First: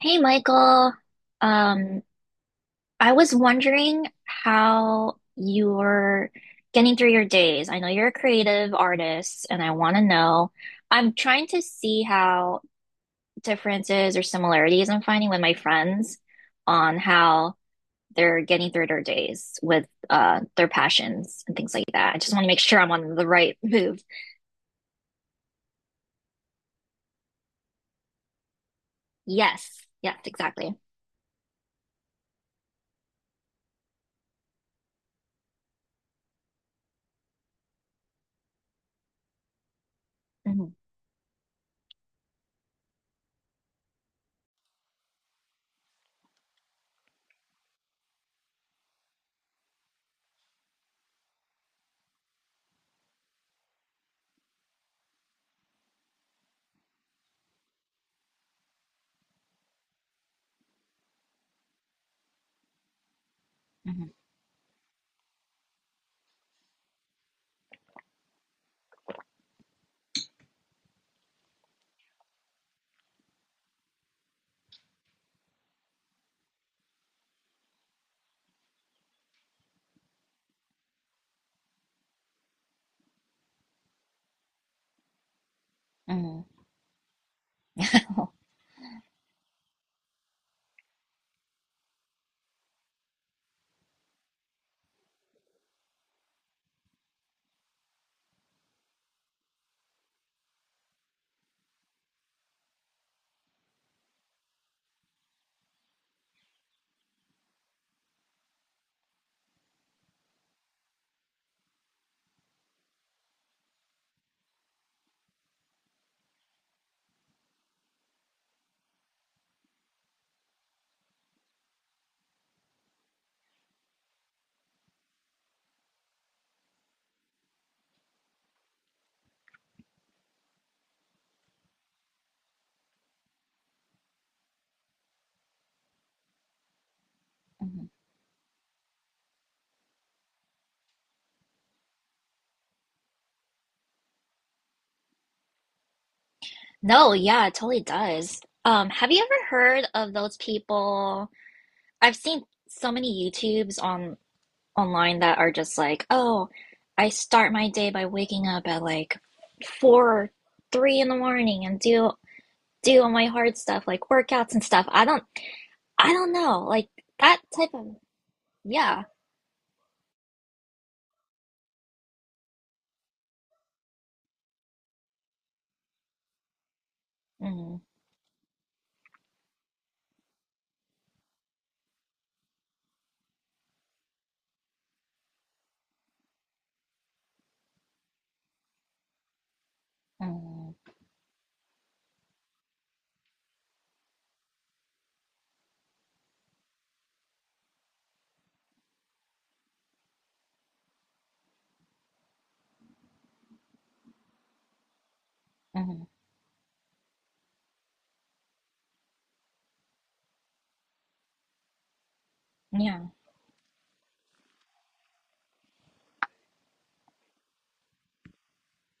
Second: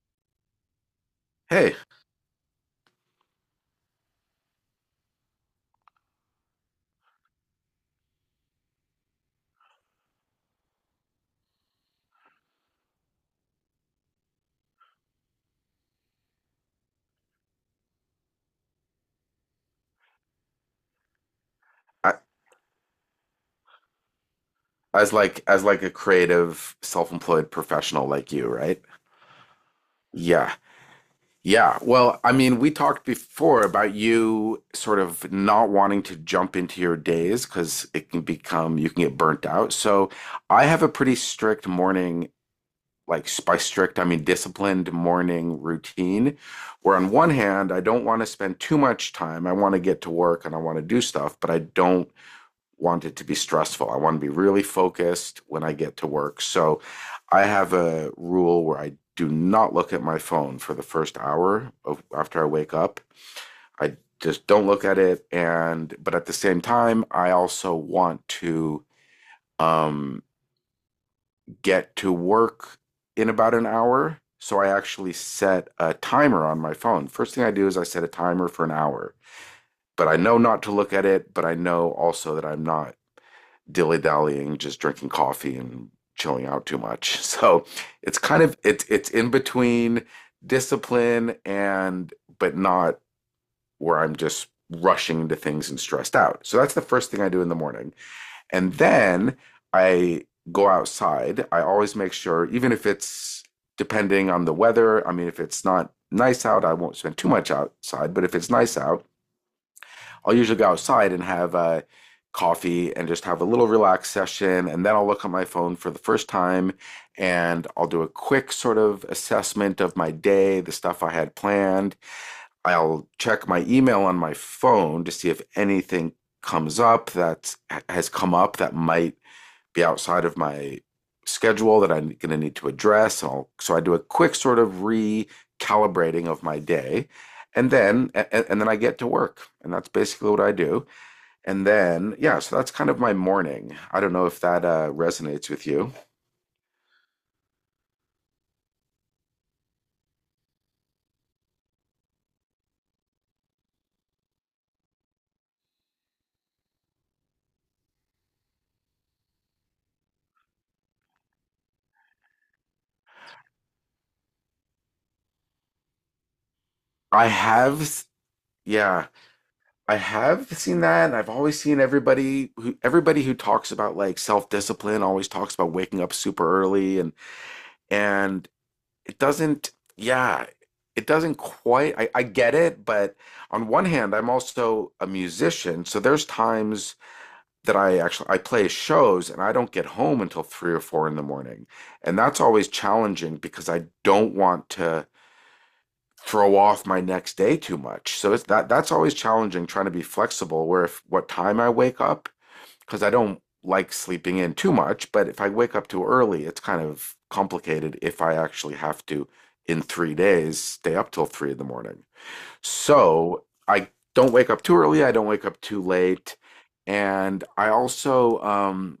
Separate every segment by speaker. Speaker 1: Hey Michael,
Speaker 2: Hey,
Speaker 1: um, I was wondering how you're getting through your days. I know you're a creative artist, and I want to know. I'm trying to see how differences or similarities I'm finding with my friends on how they're getting through their days with their passions and things like
Speaker 2: I,
Speaker 1: that. I just want to make sure I'm on the right move.
Speaker 2: as like a creative, self-employed professional like you, right?
Speaker 1: Yes, yes,
Speaker 2: Yeah.
Speaker 1: exactly.
Speaker 2: Yeah. Well, I mean, we talked before about you sort of not wanting to jump into your days because it can become, you can get burnt out. So I
Speaker 1: Hmm.
Speaker 2: have a pretty strict morning, like by strict, I mean disciplined morning routine, where on one hand, I don't want to spend too much time. I want to get to work and I want to do stuff, but I don't want it to be stressful. I want to be really focused when I get to work. So I have a rule where I do not look at my phone for the first hour of after I wake up. I
Speaker 1: Mhm.
Speaker 2: just don't look at it, and but at the same time I also want to um get to work in about an hour. So I actually set a timer on my phone. First thing I do is I set a timer for an hour. But I know not to look at it, but I know also that I'm not dilly dallying, just drinking coffee and
Speaker 1: Mhm.
Speaker 2: chilling out too much. So it's kind of it's in between discipline and but not where I'm just rushing into things and stressed out. So that's the first thing I do in the morning. And then I go outside. I always make sure, even if it's depending on the weather, I mean if it's not nice out, I won't spend too much outside, but if it's nice out, I'll usually go outside and have coffee and just have a little relaxed session. And then I'll look at my phone for the first time and I'll do a quick sort of assessment of my day, the stuff I had planned. I'll check my email on my phone to see if anything comes up that has come up that might be outside of my schedule that I'm going to need to address. And I'll, so I do a quick sort of recalibrating of my day. And then, and, and then I get to work. And that's basically what I do. And then, yeah, so that's kind of my morning. I don't know if that resonates with you.
Speaker 1: No, yeah, it totally does. Have you ever heard of those people? I've seen so many YouTubes on online that are just like, "Oh, I start my day by waking up at like four or three in the morning and do all my hard stuff like workouts and stuff." I don't know, like
Speaker 2: I
Speaker 1: that type
Speaker 2: have,
Speaker 1: of.
Speaker 2: s-
Speaker 1: Yeah.
Speaker 2: yeah, I have seen that, and I've always seen everybody who talks about like self-discipline always talks about waking up super early, and
Speaker 1: Mm.
Speaker 2: and it doesn't yeah it doesn't quite, I get it, but on one hand I'm also a musician, so there's times that I actually I play shows and I don't get home until three
Speaker 1: Mm.
Speaker 2: or four in the morning. And that's always challenging because I don't want to throw off my next day too much. So it's that's always challenging, trying to be flexible where if what time I wake up, because I don't like sleeping in too much, but if I wake up too
Speaker 1: Mm.
Speaker 2: early, it's kind of complicated if I actually have to, in 3 days, stay up till three in the morning.
Speaker 1: Yeah.
Speaker 2: So I don't wake up too early, I don't wake up too late. And I also,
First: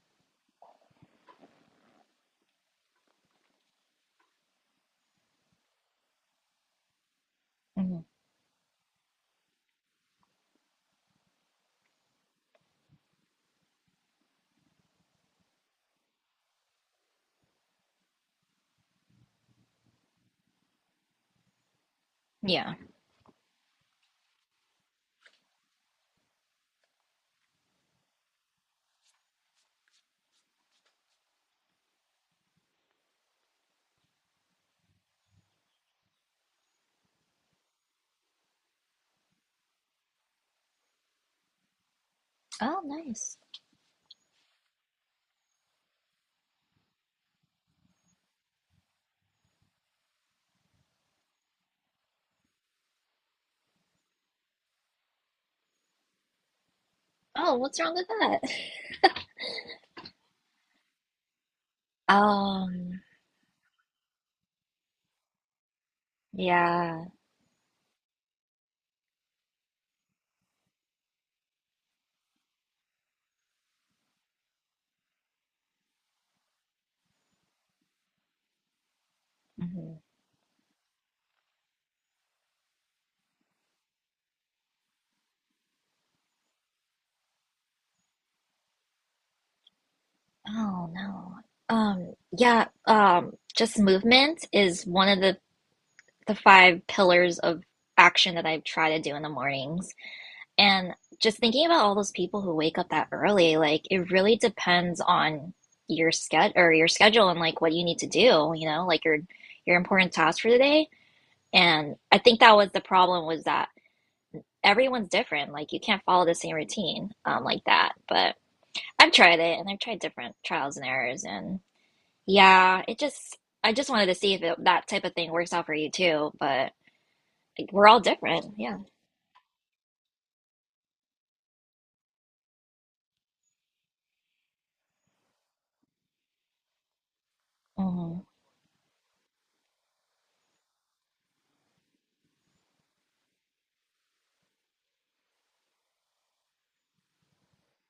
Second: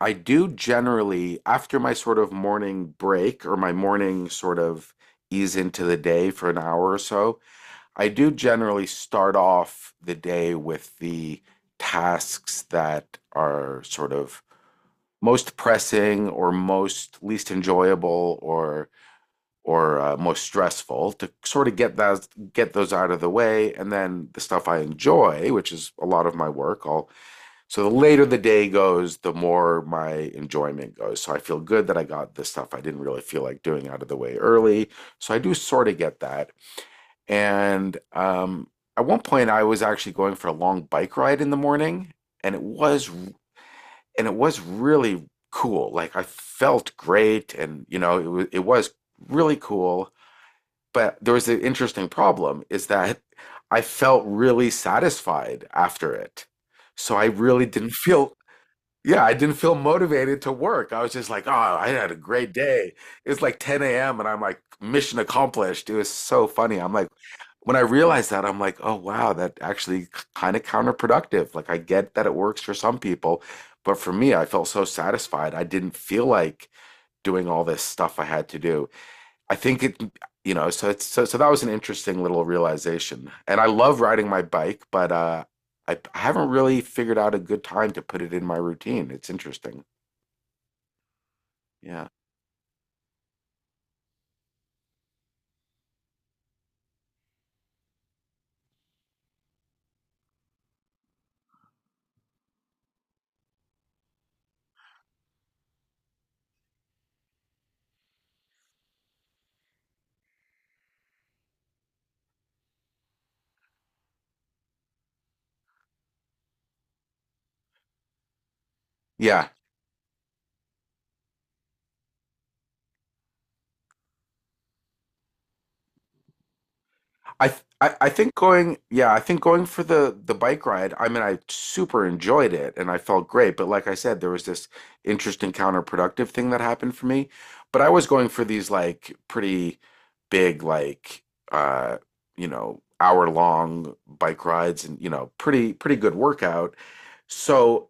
Speaker 2: I do generally, after my sort of morning break or my morning sort of ease into the day for an hour or so,
Speaker 1: Mm.
Speaker 2: I do generally start off the day with the tasks that are sort of most pressing or most least enjoyable or most stressful, to sort of get
Speaker 1: Yeah.
Speaker 2: those out of the way, and then the stuff I enjoy, which is a lot of my work, I'll so the later the day goes, the more my enjoyment goes. So I feel good that I got the stuff I didn't really feel like doing out of the way early. So I do sort of get that. And at one point, I was actually going for a long bike ride in the morning, and
Speaker 1: Oh, nice.
Speaker 2: it was really cool. Like I felt great, and you know, it was really cool. But there was an interesting problem is that I felt really satisfied after it. So I
Speaker 1: Oh,
Speaker 2: really
Speaker 1: what's
Speaker 2: didn't
Speaker 1: wrong with
Speaker 2: feel
Speaker 1: that?
Speaker 2: yeah, I didn't feel motivated to work. I was just like, oh, I had a great day.
Speaker 1: Um,
Speaker 2: It's like 10 a.m. and I'm like, mission accomplished. It was so funny. I'm
Speaker 1: yeah.
Speaker 2: like, when I realized that, I'm like, oh, wow, that actually kind of counterproductive. Like, I get that it works for some people, but for me, I felt so satisfied. I didn't feel like doing all this stuff I had to do. I think
Speaker 1: Mhm.
Speaker 2: it, you know, so it's so that was an interesting little realization. And I love riding my bike, but I haven't really figured out a good time to put it in my routine. It's interesting.
Speaker 1: Oh no.
Speaker 2: Yeah.
Speaker 1: Yeah, just movement is one of the five pillars of action that I try to do in the mornings. And just thinking about all those people who wake up that early, like it really depends on your schedule and like what you need to do, you know, like your important tasks for the day. And I think that was the problem was that everyone's different. Like you can't follow the same routine like that. But I've tried
Speaker 2: Yeah.
Speaker 1: it and I've tried different trials and errors and. Yeah, it just I just wanted to see if that type of thing works out for you too, but like, we're all
Speaker 2: I think
Speaker 1: different. Yeah.
Speaker 2: going yeah I think going for the bike ride, I mean I super enjoyed it and I felt great, but like I said, there was this interesting counterproductive thing that happened for me. But I was
Speaker 1: Hmm.
Speaker 2: going for these like pretty big, like uh you know, hour long bike rides, and you know, pretty good workout. So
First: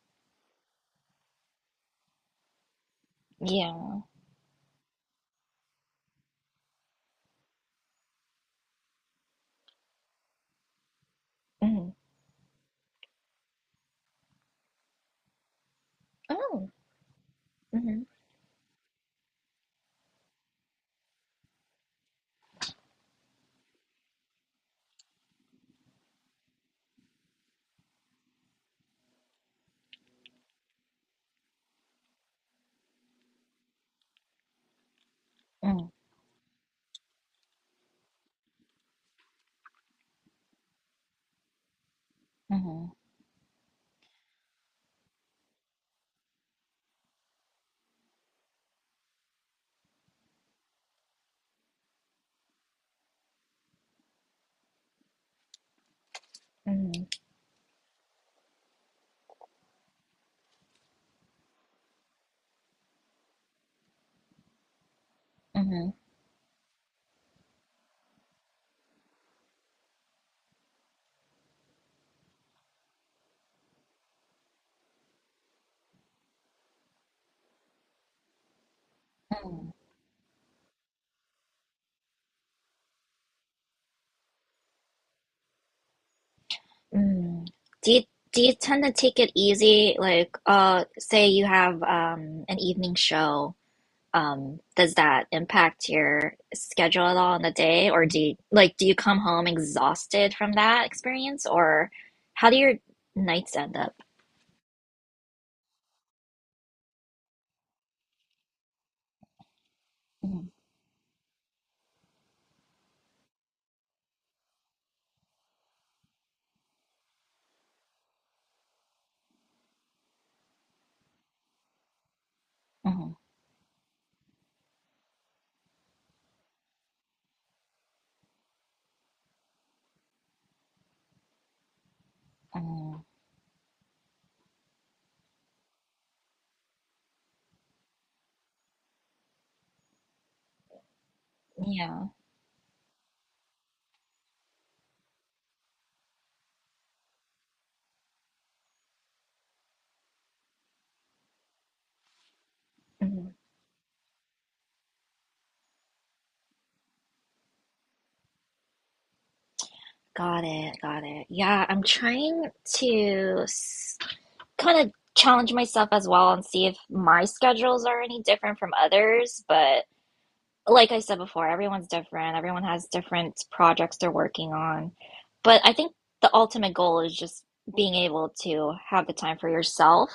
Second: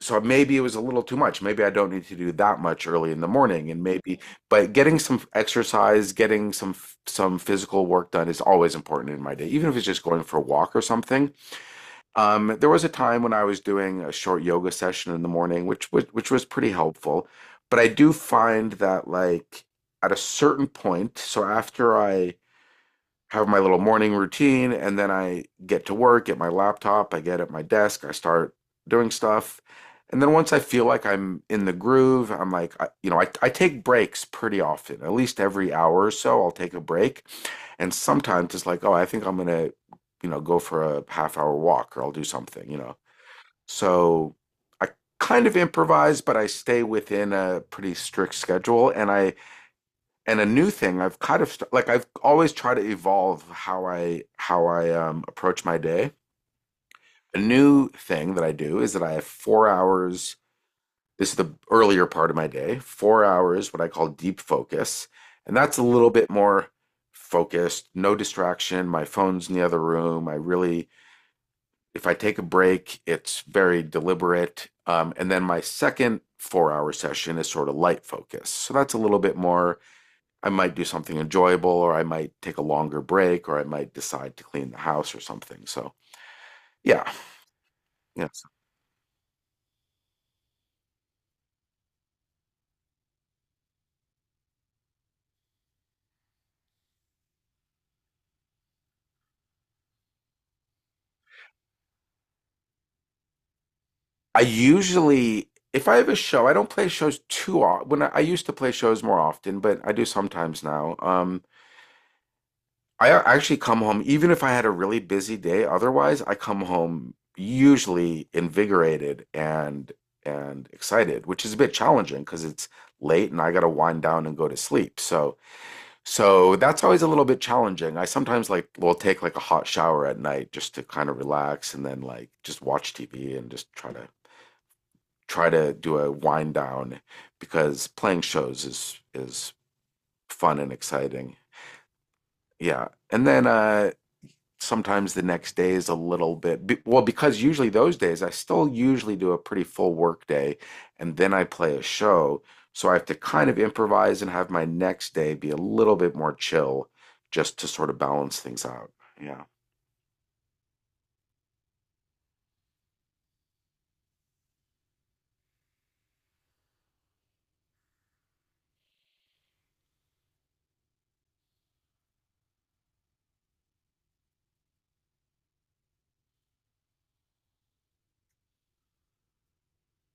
Speaker 2: so maybe it was a little too much. Maybe I don't need to do that much early in the morning, and
Speaker 1: Yeah.
Speaker 2: maybe, but getting some exercise, getting some physical work done is always important in my day, even if it's just going for a walk or something.
Speaker 1: Hmm.
Speaker 2: There was a time when I was doing a short yoga session in the morning, which was
Speaker 1: Oh.
Speaker 2: pretty helpful. But I
Speaker 1: Hmm.
Speaker 2: do find that like at a certain point, so after I have my little morning routine, and then I get to work, get my laptop, I get at my desk, I start doing stuff. And then once I feel like I'm in the groove, I'm like, you know, I take breaks pretty often, at least every
Speaker 1: Hmm.
Speaker 2: hour or so, I'll take a break. And sometimes it's like, oh, I think I'm gonna, you know, go for a half hour walk, or I'll do something, you
Speaker 1: Hmm.
Speaker 2: know. So I kind of improvise, but I stay within a pretty strict schedule. And I and a new thing I've kind of st- like I've always tried to evolve how I approach my day.
Speaker 1: Hmm.
Speaker 2: A new thing that I do is that I have 4 hours, this is the earlier part of my day, 4 hours what I call deep focus, and that's a
Speaker 1: Hmm.
Speaker 2: little bit more focused, no distraction, my phone's in the other room. I really, if I take a break, it's very deliberate. And then my second 4 hour session is sort of light focus, so that's a little bit more I might do something enjoyable, or I might take a longer break, or I might decide to clean the house or something. So, yeah,
Speaker 1: Hmm. Do you do
Speaker 2: yes.
Speaker 1: you tend to take it easy? Like, say you have an evening show. Does that impact your schedule at all in the day, or do you like do you come home exhausted from that experience, or how do your nights end up?
Speaker 2: I usually, if I have a show, I don't play shows too often. I used to play shows more often, but I do sometimes now. Actually, come home, even if I had a really busy day. Otherwise, I come home usually invigorated and excited, which is a bit challenging because it's
Speaker 1: Oh,
Speaker 2: late and I got to wind down and go to sleep. So. So that's always a little bit challenging. I sometimes like will take like a hot shower at night just to kind of relax, and then like just watch
Speaker 1: oh,
Speaker 2: TV and just try to do a wind down, because playing shows is fun and exciting.
Speaker 1: yeah.
Speaker 2: Yeah. And then sometimes the next day is a little bit well, because usually those days I still usually do a pretty full work day and then I play a show, so I have to
Speaker 1: Mm,
Speaker 2: kind of improvise and have my next day be a little bit more chill, just to sort of balance things out. Yeah.
Speaker 1: got it, got it. Yeah, I'm trying to kind of challenge myself as well and see if my schedules are any different from others, but like I said before, everyone's different. Everyone has different projects they're working on. But I think the ultimate goal is just being able to have the time for yourself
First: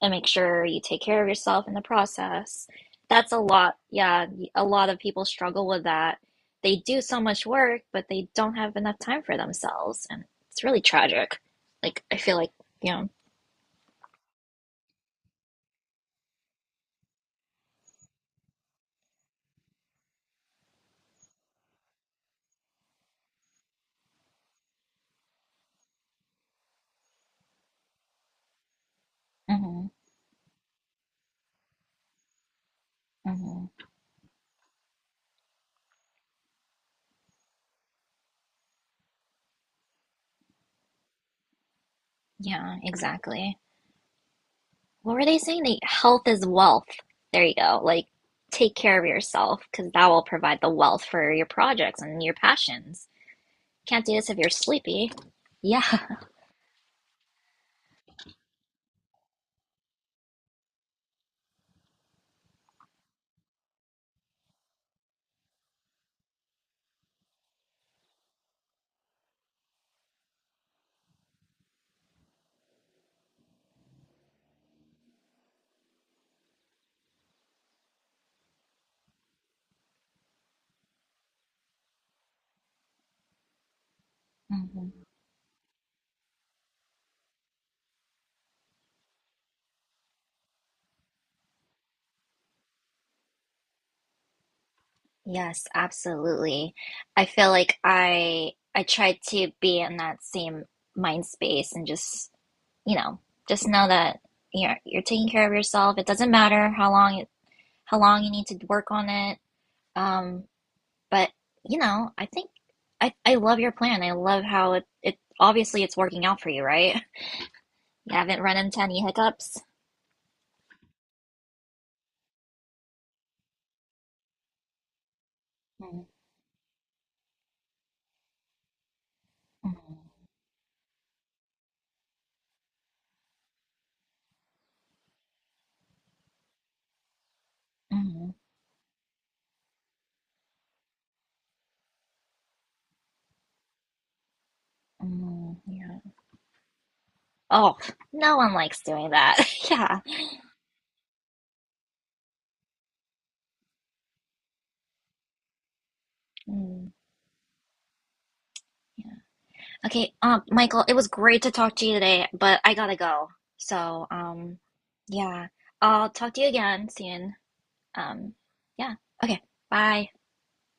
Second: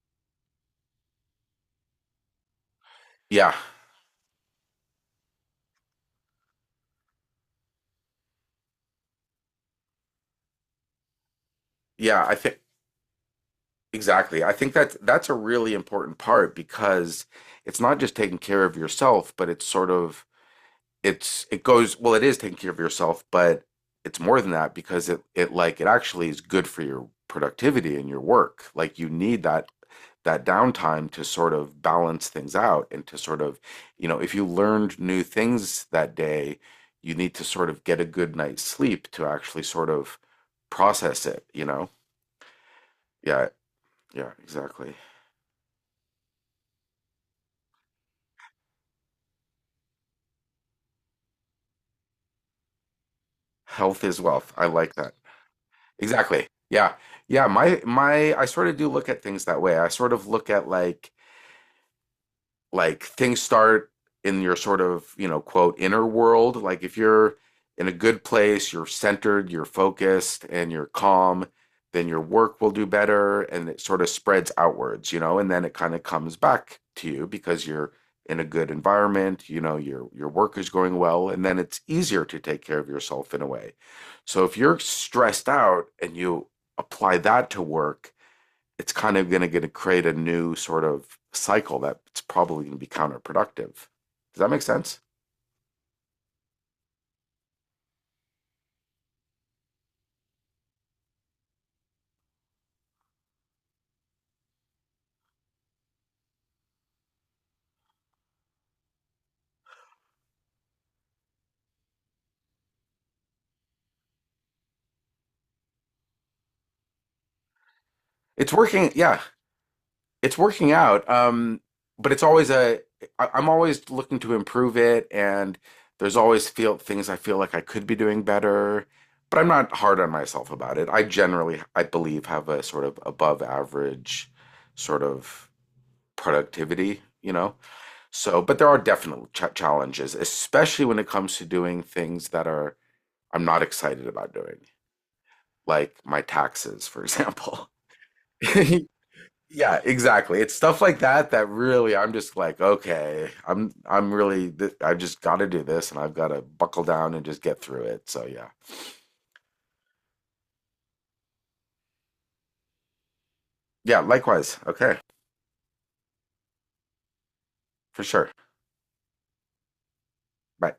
Speaker 1: and make sure you take care of yourself in the process. That's a
Speaker 2: Yeah.
Speaker 1: lot. Yeah, a lot of people struggle with that. They do so much work, but they don't have enough time for themselves. And it's really tragic. Like, I
Speaker 2: yeah I
Speaker 1: feel like,
Speaker 2: think
Speaker 1: you know,
Speaker 2: Exactly, I think that's a really important part, because it's not just taking care of yourself, but it's sort of it goes well, it is taking care of yourself, but it's more than that, because it actually is good for your productivity and your work. Like, you need that
Speaker 1: hmm
Speaker 2: downtime to sort of balance things out and to sort of,
Speaker 1: hmm
Speaker 2: you know, if you learned new things that day, you need to sort of get a good night's sleep to actually sort of process it, you know.
Speaker 1: yeah,
Speaker 2: Yeah.
Speaker 1: exactly.
Speaker 2: yeah exactly
Speaker 1: What were they saying? They, health is wealth. There you go. Like, take care of yourself because that will provide the wealth for your projects and your passions.
Speaker 2: Health
Speaker 1: Can't do
Speaker 2: is
Speaker 1: this if you're
Speaker 2: wealth, I like
Speaker 1: sleepy.
Speaker 2: that.
Speaker 1: Yeah.
Speaker 2: Exactly. Yeah. Yeah my my i sort of do look at things that way. I sort of look at like things start in your sort of, you know, quote inner world. Like, if you're in a good place, you're centered, you're focused and you're calm, then your work will do better, and it sort of spreads outwards, you know, and then it kind of comes back to you because you're in a good environment, you know, your work is going well, and then it's easier to take care of yourself in a way. So if you're
Speaker 1: Mhm.
Speaker 2: stressed out and you apply that to work, it's kind of going to create a new sort of cycle that's probably going to be counterproductive. Does that make sense?
Speaker 1: Yes, absolutely. I feel like I try to be in that same mind space and you know, just know that you're taking care of yourself. It doesn't matter how long how long you need to work on it. Um. But, you know, I think I love your plan. I love how it obviously it's working out for you, right? You haven't
Speaker 2: It's
Speaker 1: run into
Speaker 2: working.
Speaker 1: any
Speaker 2: Yeah,
Speaker 1: hiccups.
Speaker 2: it's working out. But it's always a. I'm always looking to improve it, and
Speaker 1: Mm.
Speaker 2: there's always feel things I feel like I could be doing better. But I'm not hard on
Speaker 1: Mm.
Speaker 2: myself about it. I generally, I believe, have a sort of above average sort of productivity. You know,
Speaker 1: Mm.
Speaker 2: so but there are definite challenges, especially when it comes to doing things that are I'm not excited about doing,
Speaker 1: Hmm.
Speaker 2: like
Speaker 1: Yeah.
Speaker 2: my taxes, for example.
Speaker 1: Oh, no one likes doing that.
Speaker 2: Yeah,
Speaker 1: Yeah.
Speaker 2: exactly. It's stuff like that that really I'm just like, okay, I'm really th I just got to do this and I've got to buckle
Speaker 1: Mm,
Speaker 2: down and just get through it. So yeah.
Speaker 1: yeah. Okay, Michael, it was great to talk to you today, but I gotta go.
Speaker 2: Yeah,
Speaker 1: So,
Speaker 2: likewise. Okay.
Speaker 1: yeah, I'll talk to you again soon.
Speaker 2: For sure.
Speaker 1: Um, yeah. Okay, bye.
Speaker 2: Bye.